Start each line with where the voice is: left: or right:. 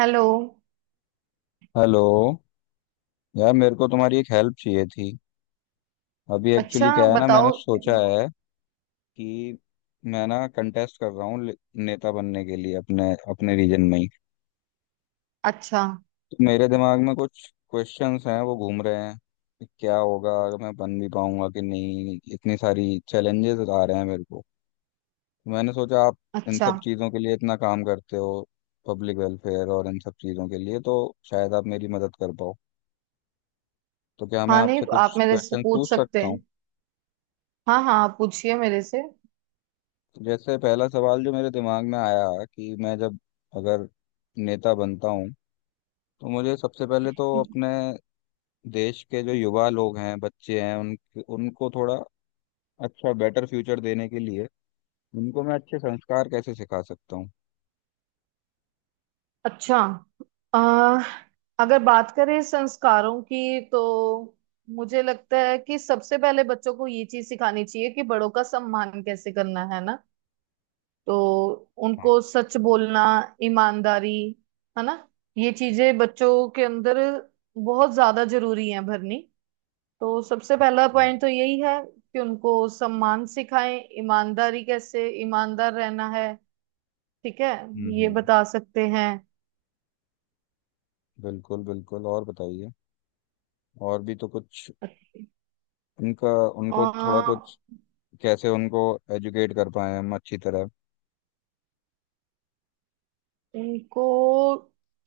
right: Hello.
left: Hello. यार मेरे को तुम्हारी एक हेल्प चाहिए थी। अभी एक्चुअली
right: अच्छा,
left: क्या है ना, मैंने
right: बताओ।
left: सोचा है कि मैं ना कंटेस्ट कर रहा हूँ नेता बनने के लिए, अपने अपने रीजन में ही।
right: अच्छा।
left: तो मेरे दिमाग में कुछ क्वेश्चंस हैं, वो घूम रहे हैं कि क्या होगा, अगर मैं बन भी पाऊंगा कि नहीं, इतनी सारी चैलेंजेस आ रहे हैं मेरे को। तो मैंने सोचा आप इन
right: अच्छा।
left: सब चीज़ों के लिए इतना काम करते हो, पब्लिक वेलफेयर और इन सब चीज़ों के लिए, तो शायद आप मेरी मदद कर पाओ। तो क्या मैं
right: हाँ, नहीं
left: आपसे
right: आप
left: कुछ
right: मेरे से
left: क्वेश्चन
right: पूछ
left: पूछ
right: सकते
left: सकता
right: हैं।
left: हूँ?
right: हाँ हाँ, आप पूछिए मेरे से।
left: जैसे पहला सवाल जो मेरे दिमाग में आया कि मैं जब, अगर नेता बनता हूँ, तो मुझे सबसे पहले तो अपने देश के जो युवा लोग हैं, बच्चे हैं, उन उनको थोड़ा अच्छा बेटर फ्यूचर देने के लिए उनको मैं अच्छे संस्कार कैसे सिखा सकता हूँ?
right: अच्छा। आ, अगर बात करें संस्कारों की तो मुझे लगता है कि सबसे पहले बच्चों को ये चीज सिखानी चाहिए कि बड़ों का सम्मान कैसे करना है ना। तो
left: हाँ,
right: उनको सच बोलना, ईमानदारी, है ना। ये चीजें बच्चों के अंदर बहुत ज्यादा जरूरी है भरनी। तो सबसे पहला
left: हाँ।
right: पॉइंट तो यही है कि उनको सम्मान सिखाएं, ईमानदारी, कैसे ईमानदार रहना है। ठीक है,
left: हम्म
right: ये
left: हम्म,
right: बता सकते हैं।
left: बिल्कुल, बिल्कुल, और बताइए, और भी तो कुछ उनका,
right: अ,
left: उनको थोड़ा कुछ, कैसे उनको एजुकेट कर पाए हम अच्छी तरह,
right: उनको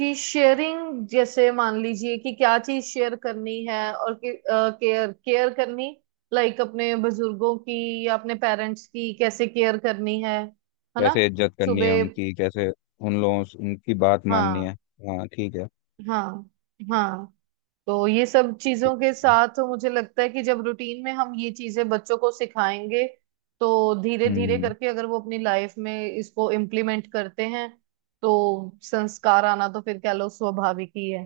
right: कि शेयरिंग, जैसे मान लीजिए कि क्या चीज शेयर करनी है, और कि केयर केयर करनी, लाइक अपने बुजुर्गों की या अपने पेरेंट्स की कैसे केयर करनी है ना।
left: कैसे इज्जत करनी है
right: सुबह।
left: उनकी, कैसे उन लोगों से उनकी बात माननी
right: हाँ।
left: है। हाँ, ठीक है।
right: हाँ। हाँ। तो ये सब
left: ठीक
right: चीजों के
left: है।
right: साथ मुझे लगता है कि जब रूटीन में हम ये चीजें बच्चों को सिखाएंगे, तो धीरे धीरे
left: हम्म।
right: करके अगर वो अपनी लाइफ में इसको इम्प्लीमेंट करते हैं, तो संस्कार आना तो फिर कह लो स्वाभाविक ही है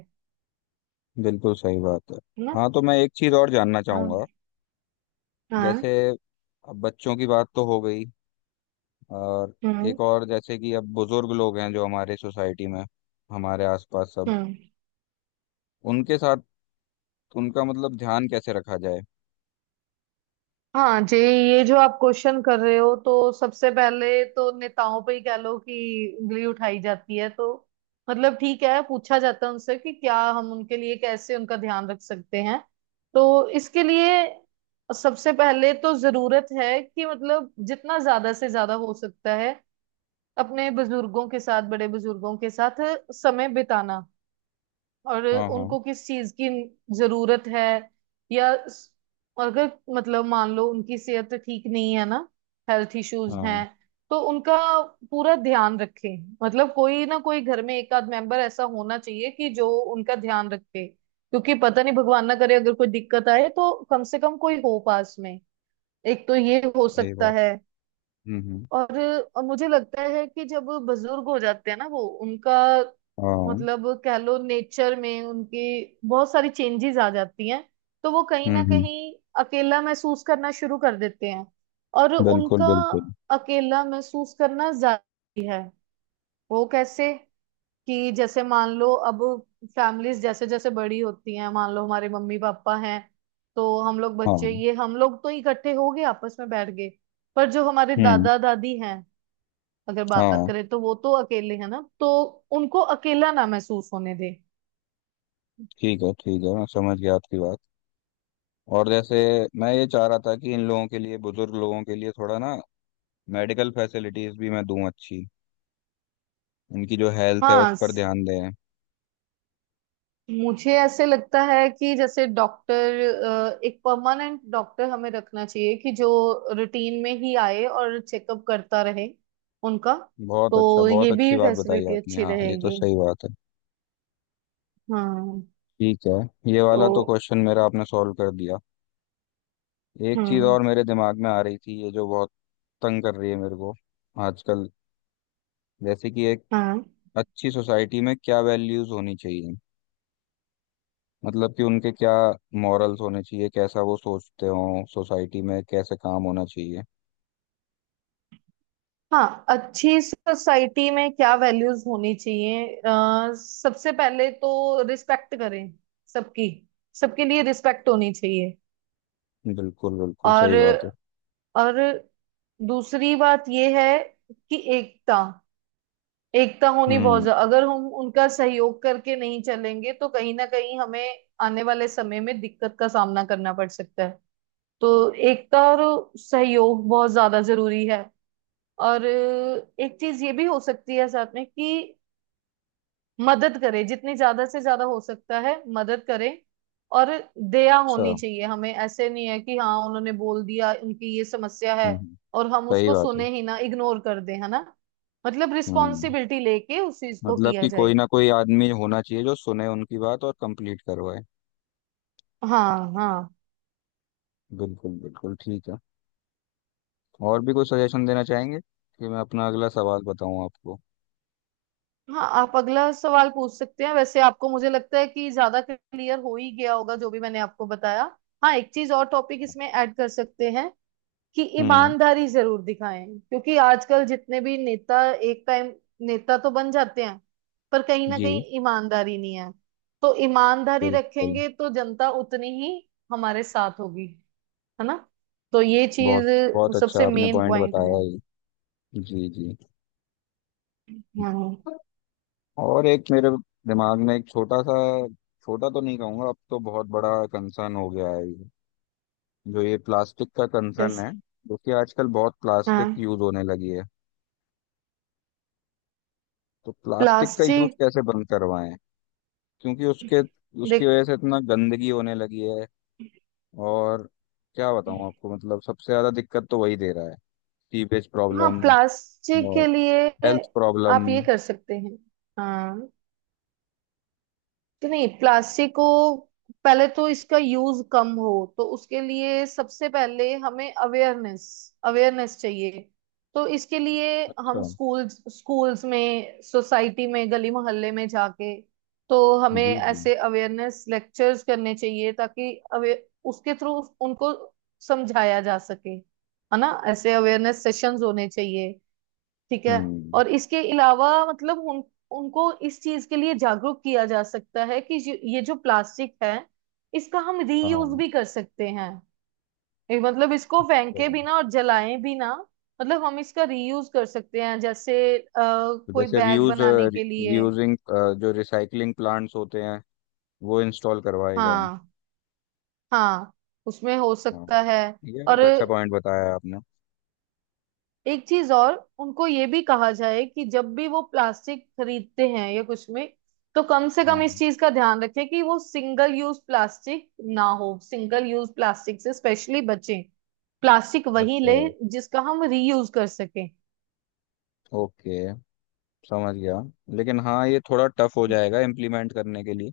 left: बिल्कुल सही बात है।
right: है ना।
left: हाँ, तो मैं एक चीज और जानना
right: हाँ।
left: चाहूंगा।
right: हाँ।
left: जैसे अब बच्चों की बात तो हो गई, और
right: हम्म,
left: एक और जैसे कि अब बुजुर्ग लोग हैं जो हमारे सोसाइटी में, हमारे आसपास सब,
right: हम्म।
left: उनके साथ, उनका मतलब ध्यान कैसे रखा जाए?
right: हाँ जी, ये जो आप क्वेश्चन कर रहे हो, तो सबसे पहले तो नेताओं पे ही कह लो कि उंगली उठाई जाती है, तो मतलब ठीक है, पूछा जाता है उनसे कि क्या हम उनके लिए, कैसे उनका ध्यान रख सकते हैं। तो इसके लिए सबसे पहले तो जरूरत है कि मतलब जितना ज्यादा से ज्यादा हो सकता है अपने बुजुर्गों के साथ, बड़े बुजुर्गों के साथ समय बिताना, और
left: हाँ, हाँ।
right: उनको किस चीज की जरूरत है। या अगर मतलब मान लो उनकी सेहत ठीक नहीं है ना, हेल्थ इश्यूज हैं।
left: हाँ,
right: तो उनका पूरा ध्यान रखें, मतलब कोई ना कोई घर में एक आध मेंबर ऐसा होना चाहिए कि जो उनका ध्यान रखे, क्योंकि पता नहीं भगवान ना करे अगर कोई दिक्कत आए तो कम से कम कोई हो पास में। एक तो ये हो
left: सही
right: सकता
left: बात।
right: है।
left: हम्म, हम्म,
right: और और मुझे लगता है कि जब बुजुर्ग हो जाते हैं ना, वो उनका
left: हाँ।
right: मतलब कह लो नेचर में उनकी बहुत सारी चेंजेस आ जाती हैं, तो वो कहीं
left: हम्म
right: ना
left: हम्म
right: कहीं अकेला महसूस करना शुरू कर देते हैं। और
left: बिल्कुल
right: उनका
left: बिल्कुल
right: अकेला महसूस करना जारी है। वो कैसे, कि जैसे मान लो अब फैमिलीज जैसे जैसे बड़ी होती हैं, मान लो हमारे मम्मी पापा हैं, तो हम लोग बच्चे,
left: हाँ।
right: ये हम लोग तो इकट्ठे हो गए, आपस में बैठ गए। पर जो हमारे
left: हम्म।
right: दादा दादी हैं, अगर बात
left: हाँ,
right: करें तो वो तो अकेले है ना, तो उनको अकेला ना महसूस होने दे।
left: ठीक है। ठीक है, मैं समझ गया आपकी बात। और जैसे मैं ये चाह रहा था कि इन लोगों के लिए, बुजुर्ग लोगों के लिए, थोड़ा ना मेडिकल फैसिलिटीज भी मैं दूं अच्छी, उनकी जो हेल्थ है उस
right: हाँ।
left: पर ध्यान दें।
right: मुझे ऐसे लगता है कि जैसे डॉक्टर, एक परमानेंट डॉक्टर हमें रखना चाहिए कि जो रूटीन में ही आए और चेकअप करता रहे उनका।
left: बहुत अच्छा,
right: तो
left: बहुत
right: ये भी
left: अच्छी बात बताई
right: फैसिलिटी
left: आपने।
right: अच्छी
left: हाँ, ये तो
right: रहेगी।
left: सही बात है।
right: हाँ।
left: ठीक है, ये
right: तो।
left: वाला तो क्वेश्चन मेरा आपने सॉल्व कर दिया। एक चीज़
right: हम्म।
left: और मेरे दिमाग में आ रही थी, ये जो बहुत तंग कर रही है मेरे को आजकल, जैसे कि एक
right: हाँ।
left: अच्छी सोसाइटी में क्या वैल्यूज होनी चाहिए? मतलब कि उनके क्या मॉरल्स होने चाहिए, कैसा वो सोचते हो, सोसाइटी में कैसे काम होना चाहिए?
right: हाँ। अच्छी सोसाइटी में क्या वैल्यूज होनी चाहिए? सबसे पहले तो रिस्पेक्ट करें, सबकी, सबके लिए रिस्पेक्ट होनी चाहिए।
left: बिल्कुल, बिल्कुल, सही बात है।
right: और और दूसरी बात यह है कि एकता, एकता होनी बहुत
left: हम्म।
right: ज्यादा, अगर हम उनका सहयोग करके नहीं चलेंगे तो कहीं ना कहीं हमें आने वाले समय में दिक्कत का सामना करना पड़ सकता है। तो एकता और सहयोग बहुत ज्यादा जरूरी है। और एक चीज ये भी हो सकती है साथ में कि मदद करे, जितनी ज्यादा से ज्यादा हो सकता है मदद करे। और दया
left: अच्छा।
right: होनी चाहिए हमें, ऐसे नहीं है कि हाँ उन्होंने बोल दिया उनकी ये समस्या है,
left: हम्म, हम्म,
right: और हम
left: सही
right: उसको
left: बात है।
right: सुने ही ना, इग्नोर कर दें, है ना। मतलब
left: हम्म।
right: रिस्पॉन्सिबिलिटी लेके उस चीज को
left: मतलब
right: किया
left: कि कोई
right: जाए।
left: ना कोई आदमी होना चाहिए जो सुने उनकी बात और कंप्लीट करवाए।
right: हाँ हाँ।
left: बिल्कुल, बिल्कुल, ठीक है। और भी कोई सजेशन देना चाहेंगे, कि मैं अपना अगला सवाल बताऊं आपको?
right: हाँ, आप अगला सवाल पूछ सकते हैं, वैसे आपको मुझे लगता है कि ज्यादा क्लियर हो ही गया होगा जो भी मैंने आपको बताया। हाँ, एक चीज और टॉपिक इसमें ऐड कर सकते हैं कि
left: हम्म।
right: ईमानदारी जरूर दिखाएं, क्योंकि आजकल जितने भी नेता एक टाइम नेता तो बन जाते हैं, पर कहीं ना कहीं
left: जी।
right: ईमानदारी नहीं है। तो ईमानदारी
left: बिल्कुल।
right: रखेंगे तो जनता उतनी ही हमारे साथ होगी, है ना। तो ये
left: बहुत,
right: चीज
left: बहुत अच्छा
right: सबसे
left: आपने
right: मेन
left: पॉइंट
right: पॉइंट है।
left: बताया ये। जी, जी।
right: हाँ।
left: और एक मेरे दिमाग में एक छोटा सा, छोटा तो नहीं कहूंगा, अब तो बहुत बड़ा कंसर्न हो गया है ये, जो ये प्लास्टिक का कंसर्न
right: yes।
left: है। क्योंकि आजकल बहुत प्लास्टिक
right: हाँ।
left: यूज होने लगी है, तो प्लास्टिक का यूज
right: प्लास्टिक।
left: कैसे बंद करवाएं? क्योंकि उसके, उसकी
right: देख।
left: वजह से इतना गंदगी होने लगी है। और क्या बताऊं आपको, मतलब सबसे ज्यादा दिक्कत तो वही दे रहा है। सीवेज
right: हाँ,
left: प्रॉब्लम,
right: प्लास्टिक के
left: और
right: लिए
left: हेल्थ
right: आप
left: प्रॉब्लम।
right: ये कर सकते हैं। हाँ, कि नहीं, प्लास्टिक को पहले तो इसका यूज कम हो, तो उसके लिए सबसे पहले हमें अवेयरनेस, अवेयरनेस चाहिए। तो इसके लिए
left: अच्छा।
right: हम स्कूल्स, स्कूल्स में, सोसाइटी में, गली मोहल्ले में जाके, तो हमें
left: जी, जी।
right: ऐसे अवेयरनेस लेक्चर्स करने चाहिए ताकि अवे उसके थ्रू उनको समझाया जा सके, है ना। ऐसे अवेयरनेस सेशंस होने चाहिए। ठीक है।
left: हम्म।
right: और इसके अलावा मतलब उन उनको इस चीज के लिए जागरूक किया जा सकता है कि ये जो प्लास्टिक है इसका हम रीयूज
left: हाँ,
right: भी कर सकते हैं, ये मतलब इसको फेंके
left: जगह।
right: भी ना और जलाएं भी ना। मतलब हम इसका रीयूज कर सकते हैं, जैसे
left: तो
right: कोई
left: जैसे
right: बैग
left: रीयूज,
right: बनाने के लिए।
left: रीयूजिंग, जो रिसाइकलिंग प्लांट्स होते हैं वो इंस्टॉल करवाए जाएं।
right: हाँ। हाँ, उसमें हो
left: हाँ,
right: सकता है।
left: ये
right: और
left: बहुत अच्छा पॉइंट बताया आपने।
right: एक चीज और, उनको ये भी कहा जाए कि जब भी वो प्लास्टिक खरीदते हैं या कुछ में, तो कम से कम इस
left: हाँ।
right: चीज का ध्यान रखें कि वो सिंगल यूज प्लास्टिक ना हो, सिंगल यूज प्लास्टिक से स्पेशली बचें। प्लास्टिक वही
left: अच्छा।
right: ले जिसका हम रीयूज कर सकें।
left: ओके, समझ गया। लेकिन हाँ, ये थोड़ा टफ हो जाएगा इम्प्लीमेंट करने के लिए।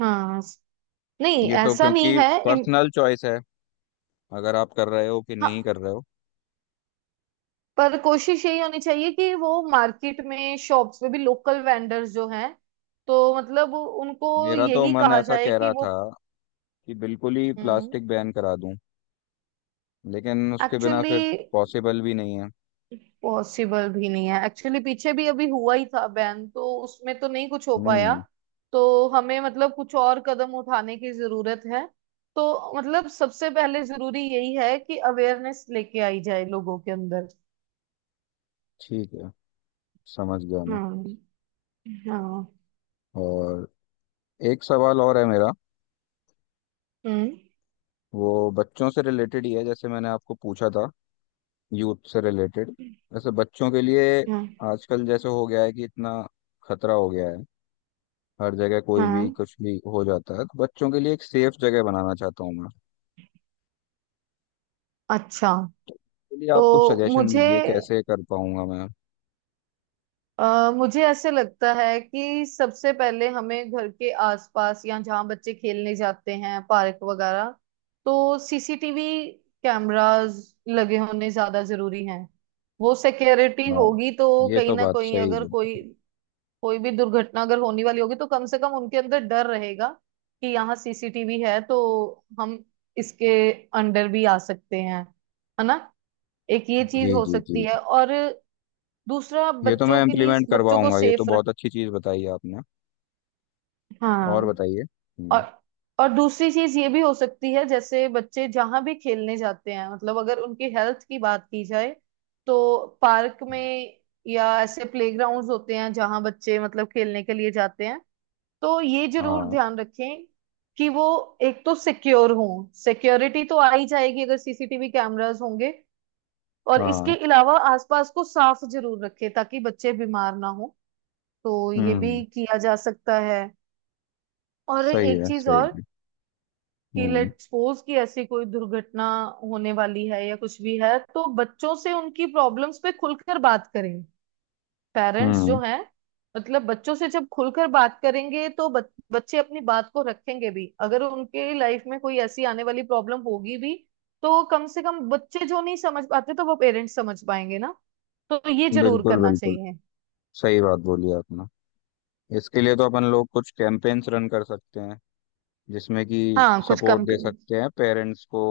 right: हाँ। नहीं,
left: ये तो,
right: ऐसा नहीं
left: क्योंकि
right: है,
left: पर्सनल चॉइस है, अगर आप कर रहे हो कि
right: हाँ,
left: नहीं कर रहे हो।
right: पर कोशिश यही होनी चाहिए कि वो मार्केट में, शॉप्स में भी, लोकल वेंडर्स जो हैं तो मतलब उनको
left: मेरा तो
right: यही
left: मन
right: कहा
left: ऐसा
right: जाए
left: कह
right: कि
left: रहा
right: वो
left: था कि बिल्कुल ही प्लास्टिक बैन करा दूं, लेकिन उसके बिना
right: एक्चुअली
left: फिर पॉसिबल भी नहीं है।
right: पॉसिबल भी नहीं है। एक्चुअली पीछे भी अभी हुआ ही था बैन, तो उसमें तो नहीं कुछ हो पाया।
left: हम्म।
right: तो हमें मतलब कुछ और कदम उठाने की जरूरत है। तो मतलब सबसे पहले जरूरी यही है कि अवेयरनेस लेके आई जाए लोगों के अंदर।
left: ठीक है, समझ गया मैं।
right: हम्म। हाँ।
left: और एक सवाल और है मेरा।
right: हम्म।
left: वो बच्चों से रिलेटेड ही है, जैसे मैंने आपको पूछा था, यूथ से रिलेटेड। जैसे बच्चों के लिए
right: हाँ।
left: आजकल जैसे हो गया है कि इतना खतरा हो गया है, हर जगह कोई भी
right: हाँ।
left: कुछ भी हो जाता है, तो बच्चों के लिए एक सेफ जगह बनाना चाहता हूँ मैं।
right: अच्छा,
left: लिए आप कुछ
right: तो
left: सजेशन
right: मुझे
left: दीजिए कैसे कर पाऊंगा मैं।
right: अ, मुझे ऐसे लगता है कि सबसे पहले हमें घर के आसपास या जहाँ बच्चे खेलने जाते हैं, पार्क वगैरह, तो सीसीटीवी कैमरास लगे होने ज्यादा जरूरी हैं। वो सिक्योरिटी
left: हाँ,
right: होगी तो
left: ये
right: कहीं
left: तो
right: ना
left: बात
right: कहीं,
left: सही
right: अगर कोई
left: बोला।
right: कोई भी दुर्घटना अगर होने वाली होगी तो कम से कम उनके अंदर डर रहेगा कि यहाँ सीसीटीवी है, तो हम इसके अंडर भी आ सकते हैं, है ना। एक ये
left: जी
right: चीज हो
left: जी, जी
right: सकती है।
left: जी।
right: और दूसरा,
left: ये तो मैं
right: बच्चों के लिए,
left: इम्प्लीमेंट
right: बच्चों को
left: करवाऊंगा, ये तो
right: सेफ रख।
left: बहुत अच्छी चीज़ बताई आपने। और
right: हाँ।
left: बताइए।
right: और
left: हम्म।
right: और दूसरी चीज ये भी हो सकती है, जैसे बच्चे जहां भी खेलने जाते हैं, मतलब अगर उनकी हेल्थ की बात की जाए, तो पार्क में या ऐसे प्लेग्राउंड्स होते हैं जहां बच्चे मतलब खेलने के लिए जाते हैं, तो ये जरूर
left: हाँ,
right: ध्यान रखें कि वो एक तो सिक्योर हो, सिक्योरिटी तो आ ही जाएगी अगर सीसीटीवी कैमरास होंगे। और इसके
left: हाँ।
right: अलावा आसपास को साफ जरूर रखें ताकि बच्चे बीमार ना हो। तो ये
left: हम्म।
right: भी किया जा सकता है। और
left: सही
right: एक
left: है,
right: चीज
left: सही
right: और,
left: है।
right: कि
left: हम्म
right: लेट सपोज कि ऐसी कोई दुर्घटना होने वाली है या कुछ भी है, तो बच्चों से उनकी प्रॉब्लम्स पे खुलकर बात करें, पेरेंट्स
left: हम्म
right: जो हैं। मतलब बच्चों से जब खुलकर बात करेंगे तो बच्चे अपनी बात को रखेंगे भी, अगर उनके लाइफ में कोई ऐसी आने वाली प्रॉब्लम होगी भी, तो कम से कम बच्चे जो नहीं समझ पाते तो वो पेरेंट्स समझ पाएंगे ना। तो ये जरूर
left: बिल्कुल
right: करना
left: बिल्कुल
right: चाहिए।
left: सही बात बोली आपने। इसके लिए तो अपन लोग कुछ कैंपेन्स रन कर सकते हैं, जिसमें कि
right: हाँ, कुछ
left: सपोर्ट
right: कम।
left: दे सकते हैं पेरेंट्स को,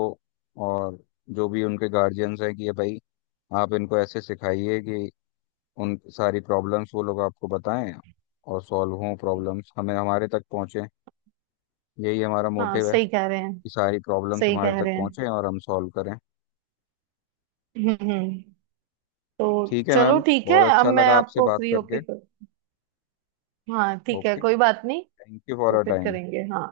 left: और जो भी उनके गार्जियंस हैं कि ये भाई, आप इनको ऐसे सिखाइए कि उन सारी प्रॉब्लम्स वो लोग आपको बताएं, और सॉल्व हों प्रॉब्लम्स, हमें हमारे तक पहुंचे। यही हमारा
right: हाँ,
left: मोटिव है
right: सही कह रहे हैं।
left: कि सारी प्रॉब्लम्स
right: सही
left: हमारे
right: कह
left: तक
right: रहे हैं।
left: पहुंचे और हम सॉल्व करें।
right: हम्म, तो,
left: ठीक है
right: चलो
left: मैम,
right: ठीक है,
left: बहुत
right: अब
left: अच्छा
right: मैं
left: लगा आपसे
right: आपको
left: बात
right: फ्री होके
left: करके।
right: कर। हाँ ठीक है,
left: ओके,
right: कोई बात नहीं।
left: थैंक यू फॉर
right: तो
left: अ
right: फिर
left: टाइम।
right: करेंगे, हाँ।